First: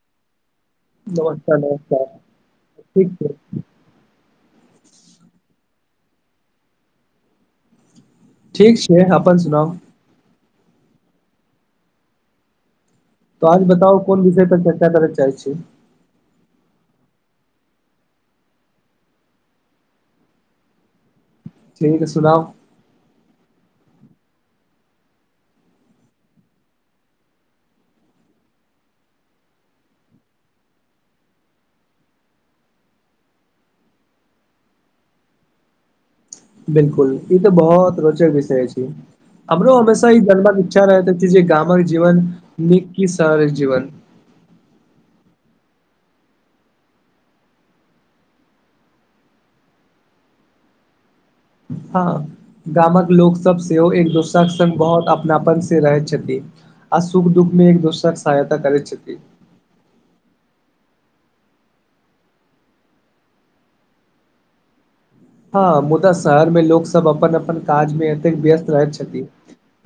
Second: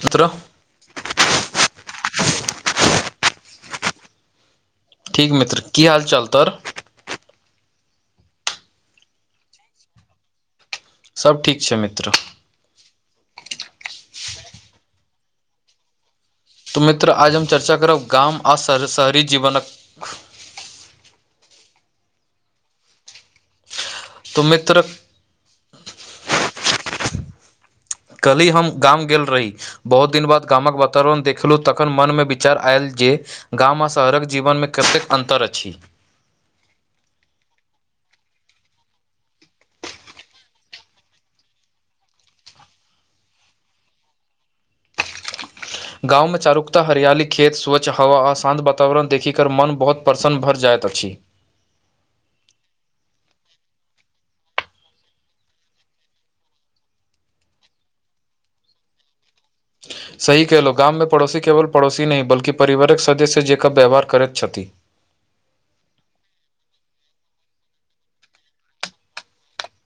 तत्र [unintelligible] नमस्कार नमस्कार, ठीक छै। ठीक मित्र, की हाल चाल तोहर? ठीक छै, अपन सुनाउ? सभ ठीक छै मित्र। तो आज बताउ कोन विषय पर चर्चा करैत चाहैत छी। तऽ मित्र आज हम चर्चा करब गाम आ शहर शहरी जीवनक ठीक सुनाउ तऽ मित्र कली हम गाम गेल रही बहुत दिन बाद गामक वातावरण देखलहुँ तखन मनमे विचार आयल जे गाम आ शहरक जीवनमे कतेक अन्तर अछि बिल्कुल ई तऽ बहुत रोचक विषय छै हमरो हमेशा ई जानवा इच्छा रहैत अछि जे कि गामक जीवन नीक की शहरक जीवन गाँवमे चारुकता हरियाली खेत स्वच्छ हवा आ शान्त वातावरण देखि कर मन बहुत प्रसन्न भर जाइत अछि हँ गामक लोक सब सेहो एक दोसरा के संग बहुत अपनापन से रहैत छथिन आ सुख दुःख मे एक दोसराक सहायता करैत छथिन सही कहलहुं गाममे पड़ोसी केवल पड़ोसी नहि बल्कि परिवारक सदस्य जेका व्यवहार करैत छथि हँ मुदा शहर मे लोक सब अपन अपन काज मे एतेक व्यस्त रहैत छथिन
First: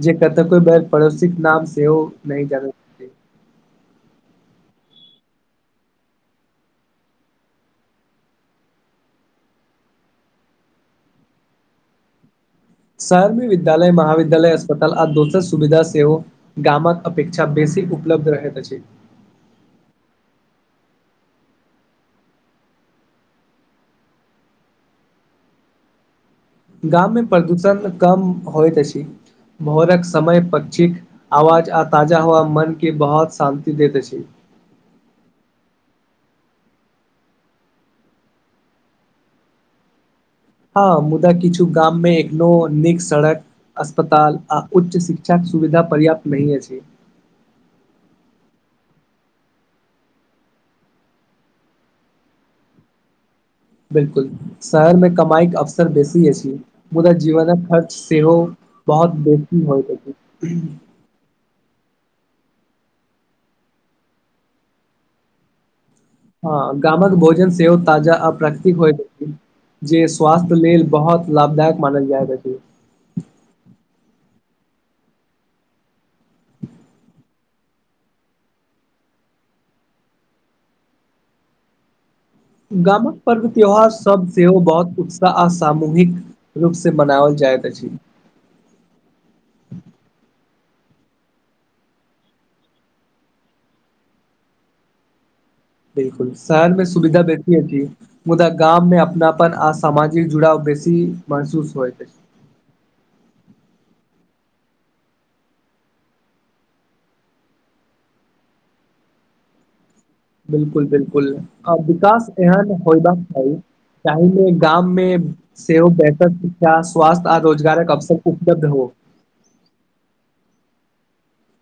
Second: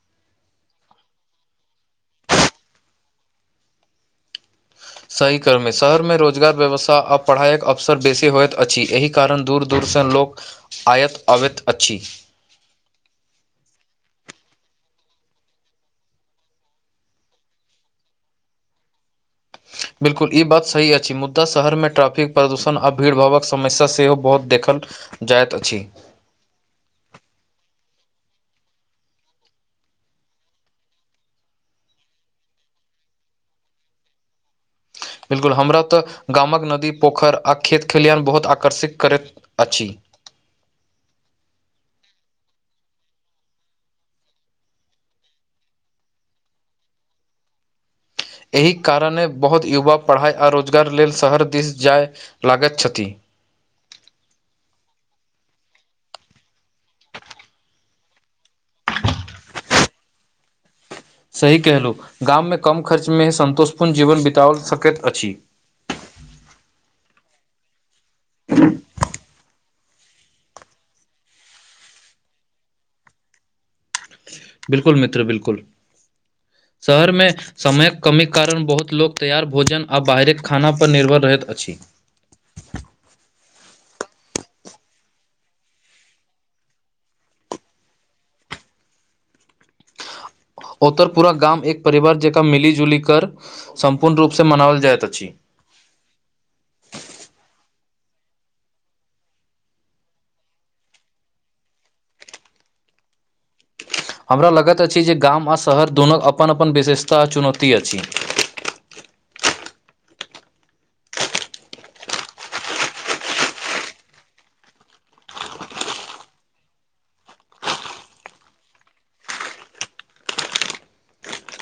जे कतेको बेर पड़ोसी के नाम सेहो नहि जानत सही कर्ममे शहरमे रोजगार व्यवस्था आ पढ़ाइक अवसर बेसी होयइत अछि एहि कारण दूर दूरसँ लोक आयत अबैत अछि शहरमे विद्यालय महाविद्यालय अस्पताल आ दोसर सुविधा सेहो गामक अपेक्षा बेसी उपलब्ध रहैत अछि बिल्कुल ई बात सही अछि मुद्दा शहरमे ट्रैफिक प्रदूषण आ भीड़ भावक समस्या सेहो बहुत देखल जाइत अछि गाम मे प्रदूषण कम होयत अछि भोरक समय पक्षी क आवाज आ ताजा हवा मन के बहुत शान्ति देत अछि बिल्कुल हमरा तऽ गामक नदी पोखरि आ खेत खलिहान बहुत आकर्षित करैत अछि हँ मुदा किछु गाममे एखनो नीक सड़क अस्पताल आ उच्च शिक्षाक सुविधा पर्याप्त नहि अछि एहि कारणे बहुत युवा पढ़ाइ आ रोजगार लेल शहर दिस जाय लागैत छथि बिल्कुल शहर मे कमाई के अवसर बेसी अछि मुदा जीवनक खर्च सेहो बहुत बेसी होय त सही कहलु गाममे कम खर्चमे सन्तोषपूर्ण जीवन बितावल सकैत अछि हँ गामक भोजन सेहो ताजा आ प्राकृतिक होयत अछि जे स्वास्थ्य लेल बहुत लाभदायक मानल जायत अछि बिल्कुल मित्र बिल्कुल शहरमे समयक कमी कारण बहुत लोक तैयार भोजन आ बाहरी खाना पर निर्भर रहैत अछि गामक पर्व त्योहार सब सेहो बहुत उत्साह आ सामूहिक रूप से मनावल जाइत अछि ओ तर पुरा गाम एक परिवार जेका मिलि जुलि कर सम्पूर्ण रूपसँ मनावल जाइत अछि बिल्कुल शहरमे सुविधा बेसी अछि मुदा गाममे अपनापन आ सामाजिक जुड़ाव बेसी महसूस होइत अछि हमरा लागैत अछि जे गाम आ शहर दुनू अपन अपन विशेषता आ चुनौती अछि बिल्कुल बिल्कुल आ विकास एहन होयबाक चाही ताहि ले गाममे से बेहतर शिक्षा स्वास्थ्य आ रोजगारक अवसर उपलब्ध हो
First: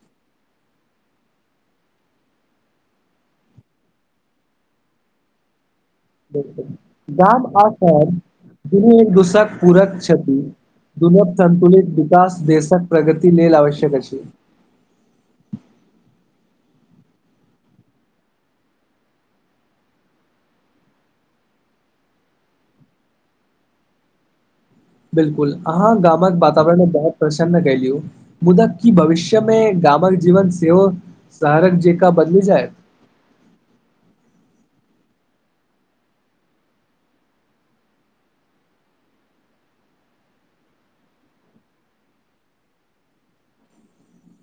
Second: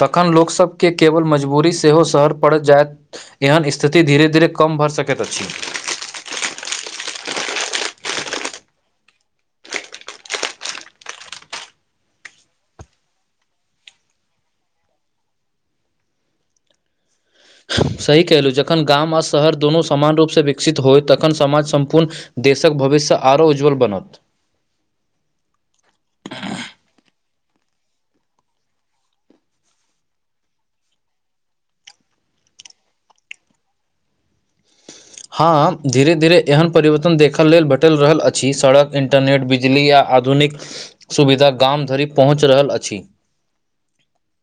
तखन लोकसभके केवल मजबूरी सेहो शहर पड़ि जाय एहन स्थिति धीरे धीरे कम भ‌ए सकैत अछि गाम आ शहर दुनू एक दूसरक पूरक छथि दुर्लभ संतुलित विकास देशक प्रगति लेल आवश्यक अछि सही कहलहुँ जखन आ शहर दुनू समान रूपसँ विकसित होय तखन समाज सम्पूर्ण देशक भविष्य आरो उज्ज्वल बनत बिल्कुल अहाँ गामक वातावरण मे बहुत प्रसन्न कलीयो मुदा की भविष्य मे गामक जीवन सेहो शहरक जेका बदल जाए हँ धीरे धीरे एहन परिवर्तन देखऽ लेल भेटल रहल अछि सड़क अन इन्टरनेट बिजली आ आधुनिक सुविधा गाम धरि पहुँच रहल अछि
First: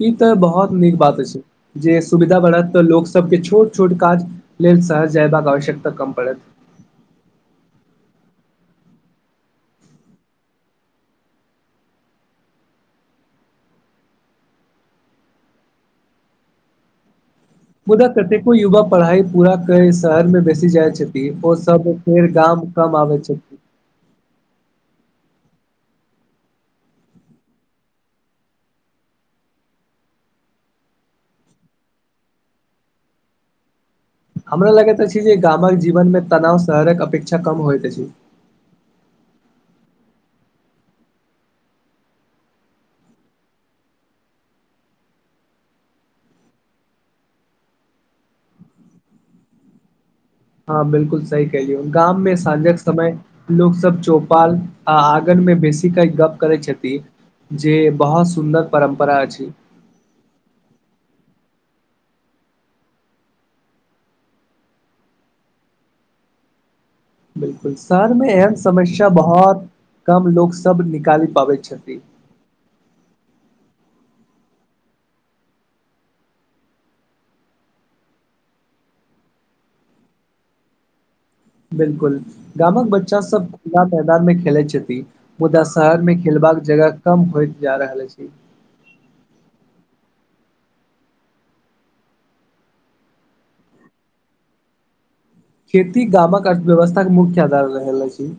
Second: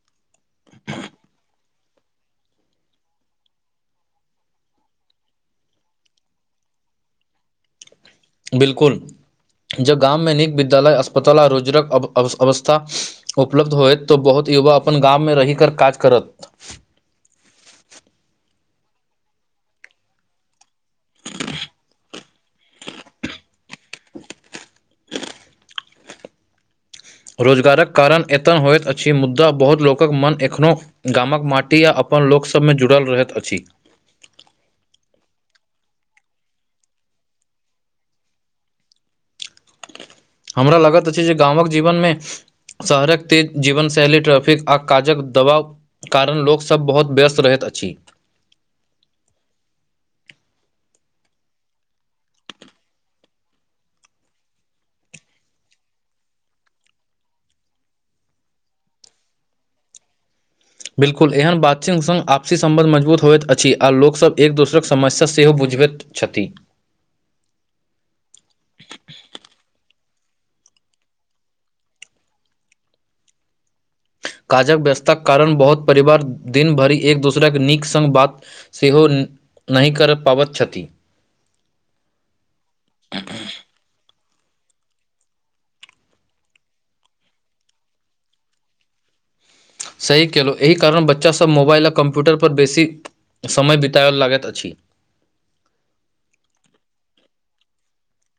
ई तऽ बहुत नीक बात अछि जे सुविधा बढ़त तऽ लोकसभके छोट छोट काज लेल शहर जयबाक आवश्यकता कम पड़त बिल्कुल ज़ गाम मे नीक विद्यालय अस्पताल आ रोजगारक अव अवस्था उपलब्ध होयत तऽ बहुत युवा अपन गाममे रहि कऽ काज करत [inaudible] मुदा कतेको युवा पढ़ाई पूरा कर शहर मे बसि जाइत छथिन ओ सब फेर गाम कम आबै छथि रोजगारक कारण एतऽ होइत अछि मुद्दा बहुत लोकक मन एखनो गामक माटी आ अपन लोकसभमे जुड़ल रहैत अछि हमरा लागैत अछि जे गामक जीवनमे तनाव शहरक अपेक्षा कम होइत अछि हमरा लागैत अछि जे गामक जीवन मे शहरक तेज जीवन शैली ट्रैफिक आ काजक दबाव कारण लोकसभ बहुत व्यस्त रहैत अछि हँ बिलकु सही कहल‌उहं गाम मे साँझक समय लोक सब चौपाल आ आंगन मे बैसी क गप करै छथि जे बहुत सुन्दर परम्परा अछि बिल्कुल एहन बात चीत संग आपसी समबन्ध मजबूत होइत अछि आ लोकसभब एक दोसरक समस्या सेहो बुझबैत क्षति बिलकुल शहरमे एहन समस्या बहुत कम लोको सब निकालि पाबै छथिन काजक व्यस्तताके कारण बहुत परिवार दिन भरि एक दोसराके नीक संग बात सेहो नहि कर पाबैत छथि बिलकुल गामक बच्चा सब खुला मैदान मे खेलैत छथि मुदा शहर मे खेलबाक जगह कम होइत जा रहल अछि सही केलहुँ एहि कारण बच्चासभ मोबाइल आ कम्प्यूटरपर बेसी समय बितएब लागैत अछि खेती गामक अर्थव्यवस्था के मुख्य आधार रहैल अछि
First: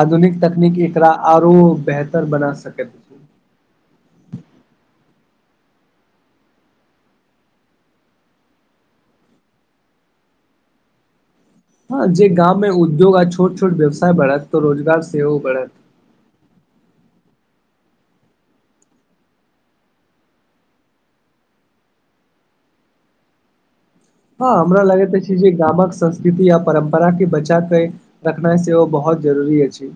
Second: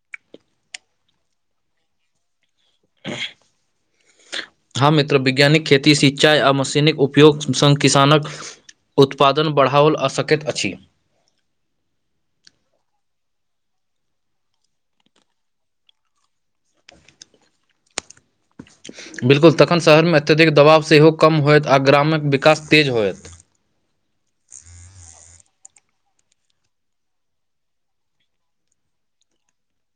आधुनिक तकनीक एकरा आरो बेहतर बना सकैत अछि [inaudible] हँ मित्र वैज्ञानिक खेती सिंचाई आ मशीन उपयोग सङ् किसानक उत्पादन बढ़ाओल आ सकैत अछि हँ जे गाम में उद्योग आ छोट छोट व्यवसाय बढ़त तऽ रोजगार सेहो बढ़त बिल्कुल तखन शहरमे अत्यधिक दबाव सेहो कम होयत आ ग्रामक विकास तेज होयत हँ हमरा लागैत अछि जे गामक संस्कृति आ परम्पराके बचाके रखनाइ सेहो बहुत जरूरी अछि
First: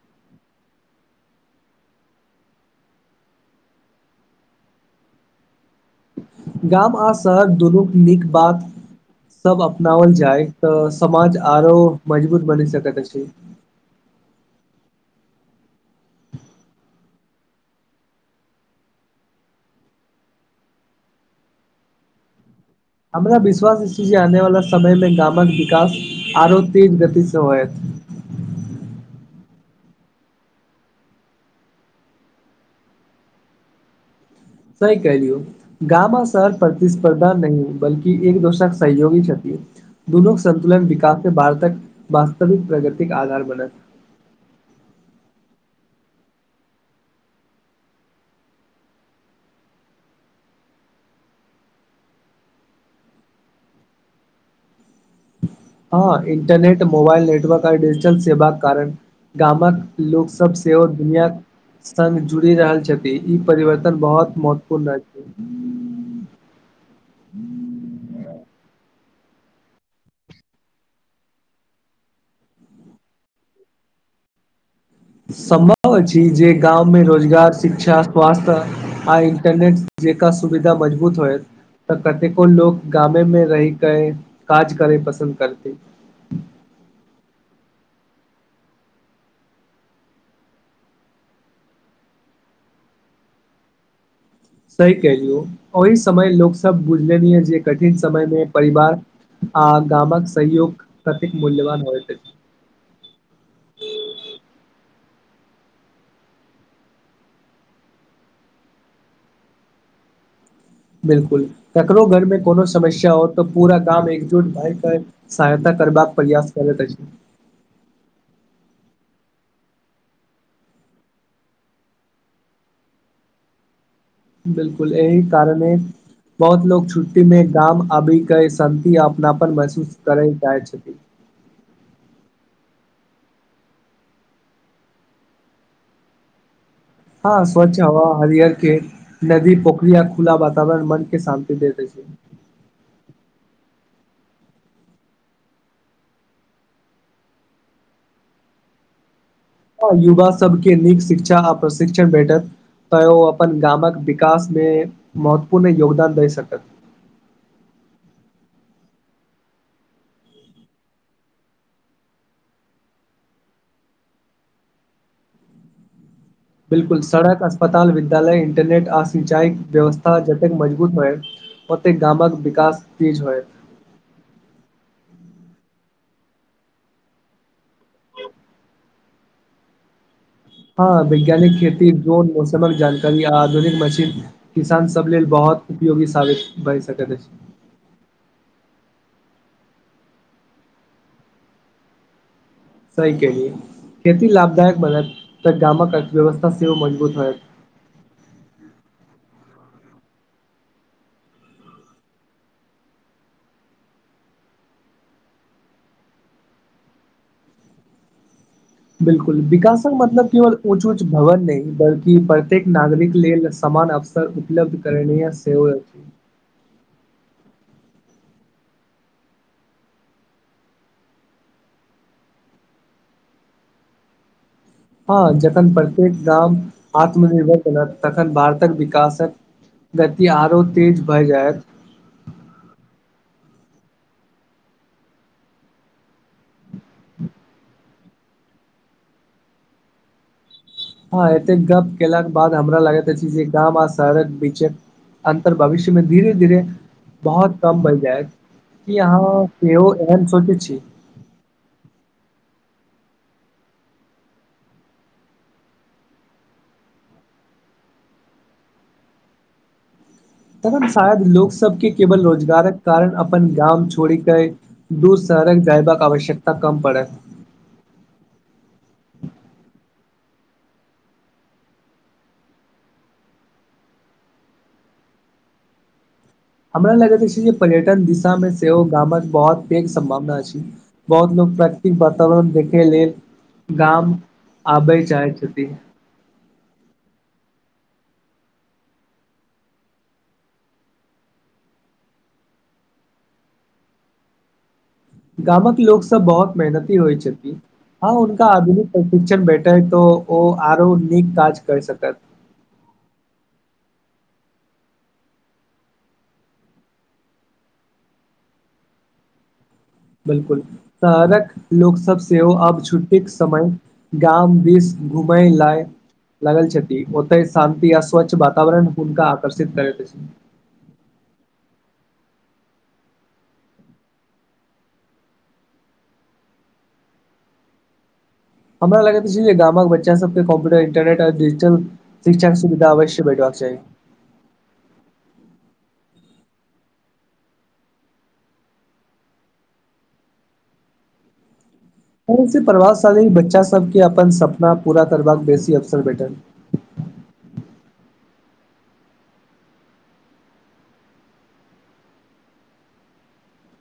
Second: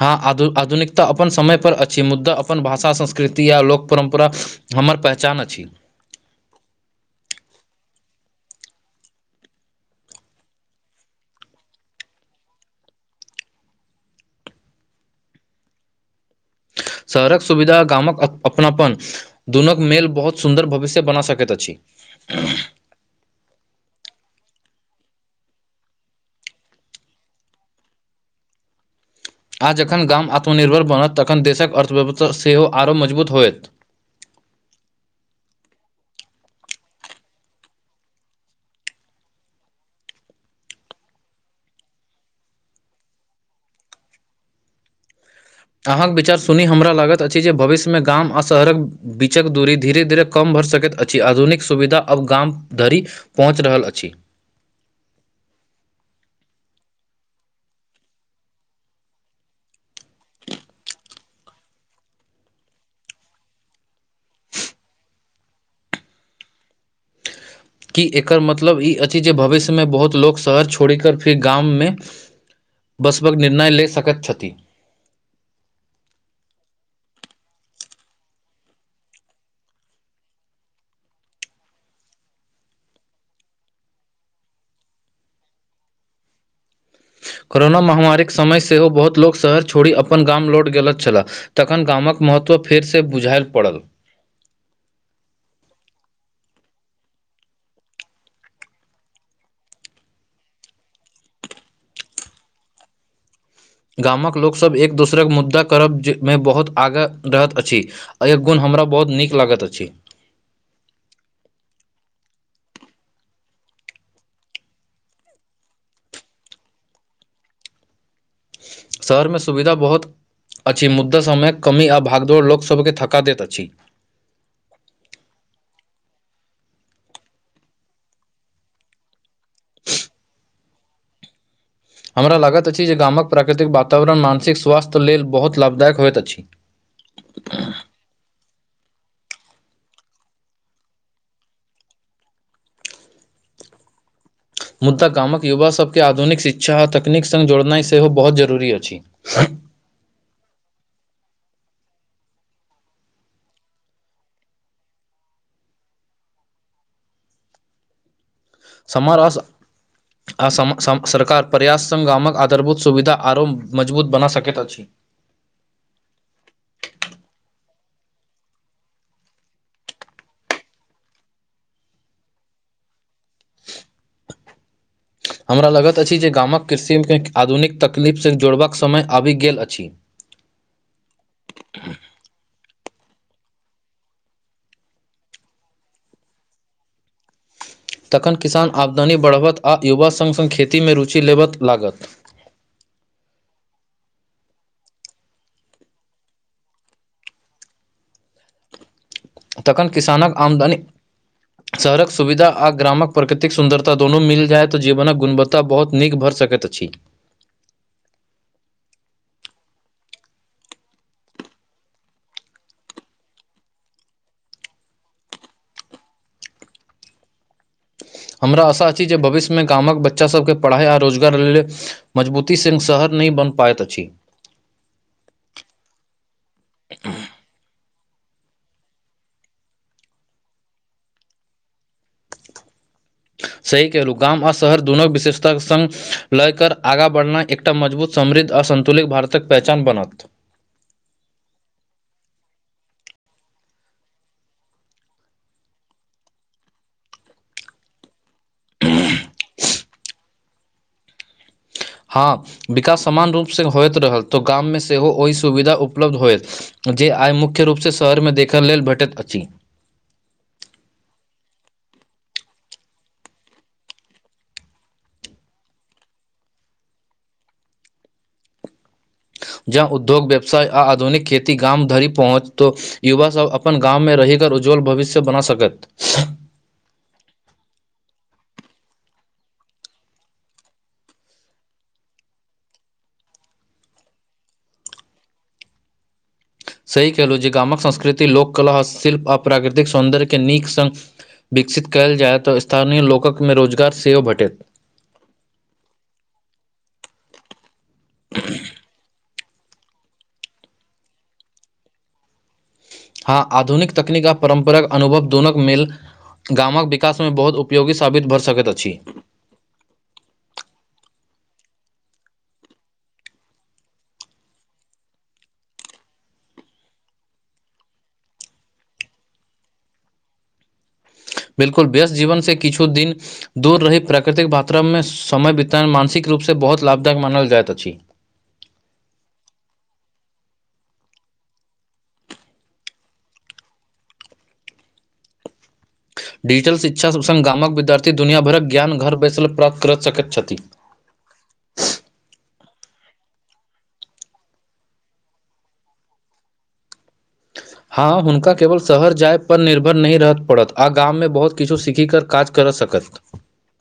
हँ आधु आधुनिकता अपन समयपर अछि मुद्दा अपन भाषा संस्कृति या लोक परम्परा हमर पहचान अछि गाम आ शहर दुनूक नीक बात सब अपनाओल जायत तऽ समाज आरो मजबूत बनि सकैत अछि शहरक सुविधा गामक अपनापन दुनूक मेल बहुत सुन्दर भविष्य बना सकैत अछि हमरा विश्वास अछि जे आनेवाला समय मे गामक विकास आरो तेज गति से होयत आ जखन गाम आत्मनिर्भर बनत तखन देशक अर्थव्यवस्था सेहो आरो मजबूत होयत सही कलियौ गाम आ शहर प्रतिस्पर्धा नहि बल्कि एक दोसरक सहयोगी छथि दुनू संतुलन विकास से भार तक वास्तविक प्रगति के आधार बनल अहाँक विचार सुनी हमरा लागैत अछि जे भविष्य मे गाम आ शहरक बीचक दूरी धीरे धीरे कम भऽ सकैत अछि आधुनिक सुविधा अब गाम धरि पहुँच रहल अछि हँ इंटरनेट मोबाइल नेटवर्क आ डिजिटल सेवा कारण गामक लोक सब सेहो ओर दुनिया संग जुड़ि रहल छथि ई परिवर्तन बहुत महत्वपूर्ण छै कि एकर मतलब ई अछि जे भविष्यमे बहुत लोक शहर छोड़ि कऽ फेर गाममे बसबक निर्णय ले सकैत छथि सम्भव अछि जे गाममे रोजगार शिक्षा स्वास्थ्य आ इंटरनेट जे का सुविधा मजबूत होएत तऽ कतेको लोकोग गामे मे रहि के काज करे पसन्द करते कोरोना महामारीक समय सेहो बहुत लोक शहर छोड़ि अपन गाम लौट गेल छलाह तखन गामक महत्व फेर से बुझायल पड़ल सही कलियौ ओहि समय लोक सब बुझले जे कठिन समय मे परिवार आ गामक सहयोग कतेक मूल्यवान होय गामक लोकसभब एक दोसरक मुद्दा करब जेमे बहुत आगाँ रहैत अछि एहि गुण हमरा बहुत नीक लागैत अछि बिलकुल ककरो घरमे कोनो समस्या होत तऽ पूरा गाम एकजुट भए क सहायता करबाक प्रयास करै त छै शहरमे सुविधा बहुत अछि मुद्दा सभमे कमी आ भागदौड़ लोकसभकेँ थका दैत अछि बिलकुल एहि कारणे बहुत लोग छुट्टी मे गाम आबिक के शान्ति अपनापन महसूस करय चाहै छथिन हमरा लागैत अछि जे गामक प्राकृतिक वातावरण मानसिक स्वास्थ्य लेल बहुत लाभदायक होइत अछि हँ स्वच्छ हवा हरियर खेत नदी पोखरि आ खुला वातावरण मन के शान्ति दे दै छै मुदा गामक युवा सभ के आधुनिक शिक्षा आ तकनीक सङ्ग जोड़नाइ सेहो बहुत जरूरी अछि ह [unintelligible] ह युवा सबके नीक शिक्षा आ प्रशिक्षण भेटत तऽं ओ अपन गामक विकास मे महत्वपूर्ण योगदान द सकत समर अ आ सरकार पर्याप्त सङ् गामक आधारभूत सुविधा आरो मजबूत बना सकैत अछि बिलकुल सड़क अस्पताल विद्यालय इंटरनेट आ सिंचाई व्यवस्था जतेक मजबूत होएत ओतेक गामक विकास तीज होय हमरा लगैत अछि जे गामक कृषि के आधुनिक तकलीफ से जोड़बाक समय आबि गेल अछि हँ वैज्ञानिक खेती जोन मौसमक जानकारी आ आधुनिक मशीन किसान सब लेल बहुत उपयोगी साबित बनि सकैत अछि तखन किसान आमदनी बढ़बत आ युवा सङ्ग सङ्ग खेतीमे रुचि लेबय लागत सही केलियै खेती लाभदायक बनत तऽ गामक अर्थव्यवस्था सेहो मजबूत होयत तखन किसानक आमदनी शहरक सुविधा आ ग्रामक प्रकृतिक सुन्दरता दुनू मिल जायऽ जीवनक गुणवत्ता तऽ बहुत नीक भरि सकैत अछि बिल्कुल विकासक मतलब केवल ऊँच ऊँच भवन नहि बल्कि प्रत्येक नागरिक लेल समान अवस सर उपलब्ध करने य सेव छै हमरा आशा अछि जे भविष्य मे गामक बच्चा सभके पढ़ाइ आ रोजगार लेल मजबूती सिन शहर नहि बन पायत अछी हँ जखन प्रत्येक गाम आत्मनिर्भर तखन भारतक विकासक गति आरो तेज भऽ जायत सही कहलूँ गाम आ शहर दुनू विशेषता संग लयकर आगाँ बढ़ना एक एकटा मजबूत समृद्ध आसन्तुलित भारतक पहचान बनत हँ एते गप केलाक के बाद हमरा लागैत अछि जे गाँव आ शहरक बीचक अन्तर भविष्य मे धीरे धीरे बहुत कम बन जाय की अहाँ केओ एहन सोचै छी हँ विकास समान रूपसँ होइत रहल तऽ गाममे सेहो ओहि सुविधा उपलब्ध होयत जे आइ मुख्य रूप से शहर मे देखय लेल भेटैत अछि तखन शायद लोक सबके केवल रोजगारक कारण अपन गाम छोड़ के दूर सहरक जाायबे आवश्यकता कम पड़त जह उद्योग व्यवसाय आ आधुनिक खेती गाम धरि पहुँचत युवा सभ अपन गामवमे रहि कर उज्ज्वल भविष्य बना सकैत हमरा लगैत अछि जे पर्यटन दिशा मे सेहो गामक बहुत पैघ सम्भावना छै बहुत लोक प्राकृतिक वातावरण देखे लेल गाम आबै चाहै छथिन सही कलहुँ जे गामक संस्कृति लोककला ह्त शिल्प आ प्राकृतिक सौन्दर्यके नीक सङ्ग विकसित कयल जाय तऽ स्थानीय लोकक मे रोजगार सेहो भेटत गामक लोक सब बहुत मेहनती होइ छथिन हँ उनका आधुनिक प्रशिक्षण भेठे ह तो ओ आरो नीक काज कर सकत हँ आधुनिक तकनीक आ परम्पराक अनुभव दोनोक मेल गामक विकासमे बहुत उपयोगी साबित भऽ सकैत अछि बिलकुल शहरक लोक सब सेहो आब छुट्टीके समय गाम दिस घुमय लए लागल छथि ओते शान्ति य स्वच्छ वातावरण हुनका आकर्षित करैत अछि बिलकुल व्यस्त जीवन से किछु दिन दूर रही प्राकृतिक वातावरण में समय वितरण मानसिक रूप से बहुत लाभदायक मानल जाइत अछि हमरा लगैत छै जे गामक बच्चा सबके कम्प्यूटर इंटरनेट आ डिजिटल शिक्षाक के सुविधा अवश्य भेटबाक चाही डिजिटल शिक्षा संग गामक विद्यार्थी दुनिँभरक ज्ञान घर बैसल प्राप्त करऽ सकैत छथि सँ प्रभावशाली बच्चा सबके अपन सपना पूरा करबाक बेसी अवसर भेठल हँ हुनका केवल शहर जाय पर निर्भर नी रहत पड़त आ गाँव में बहुत किछु सीखीक काज कर सकत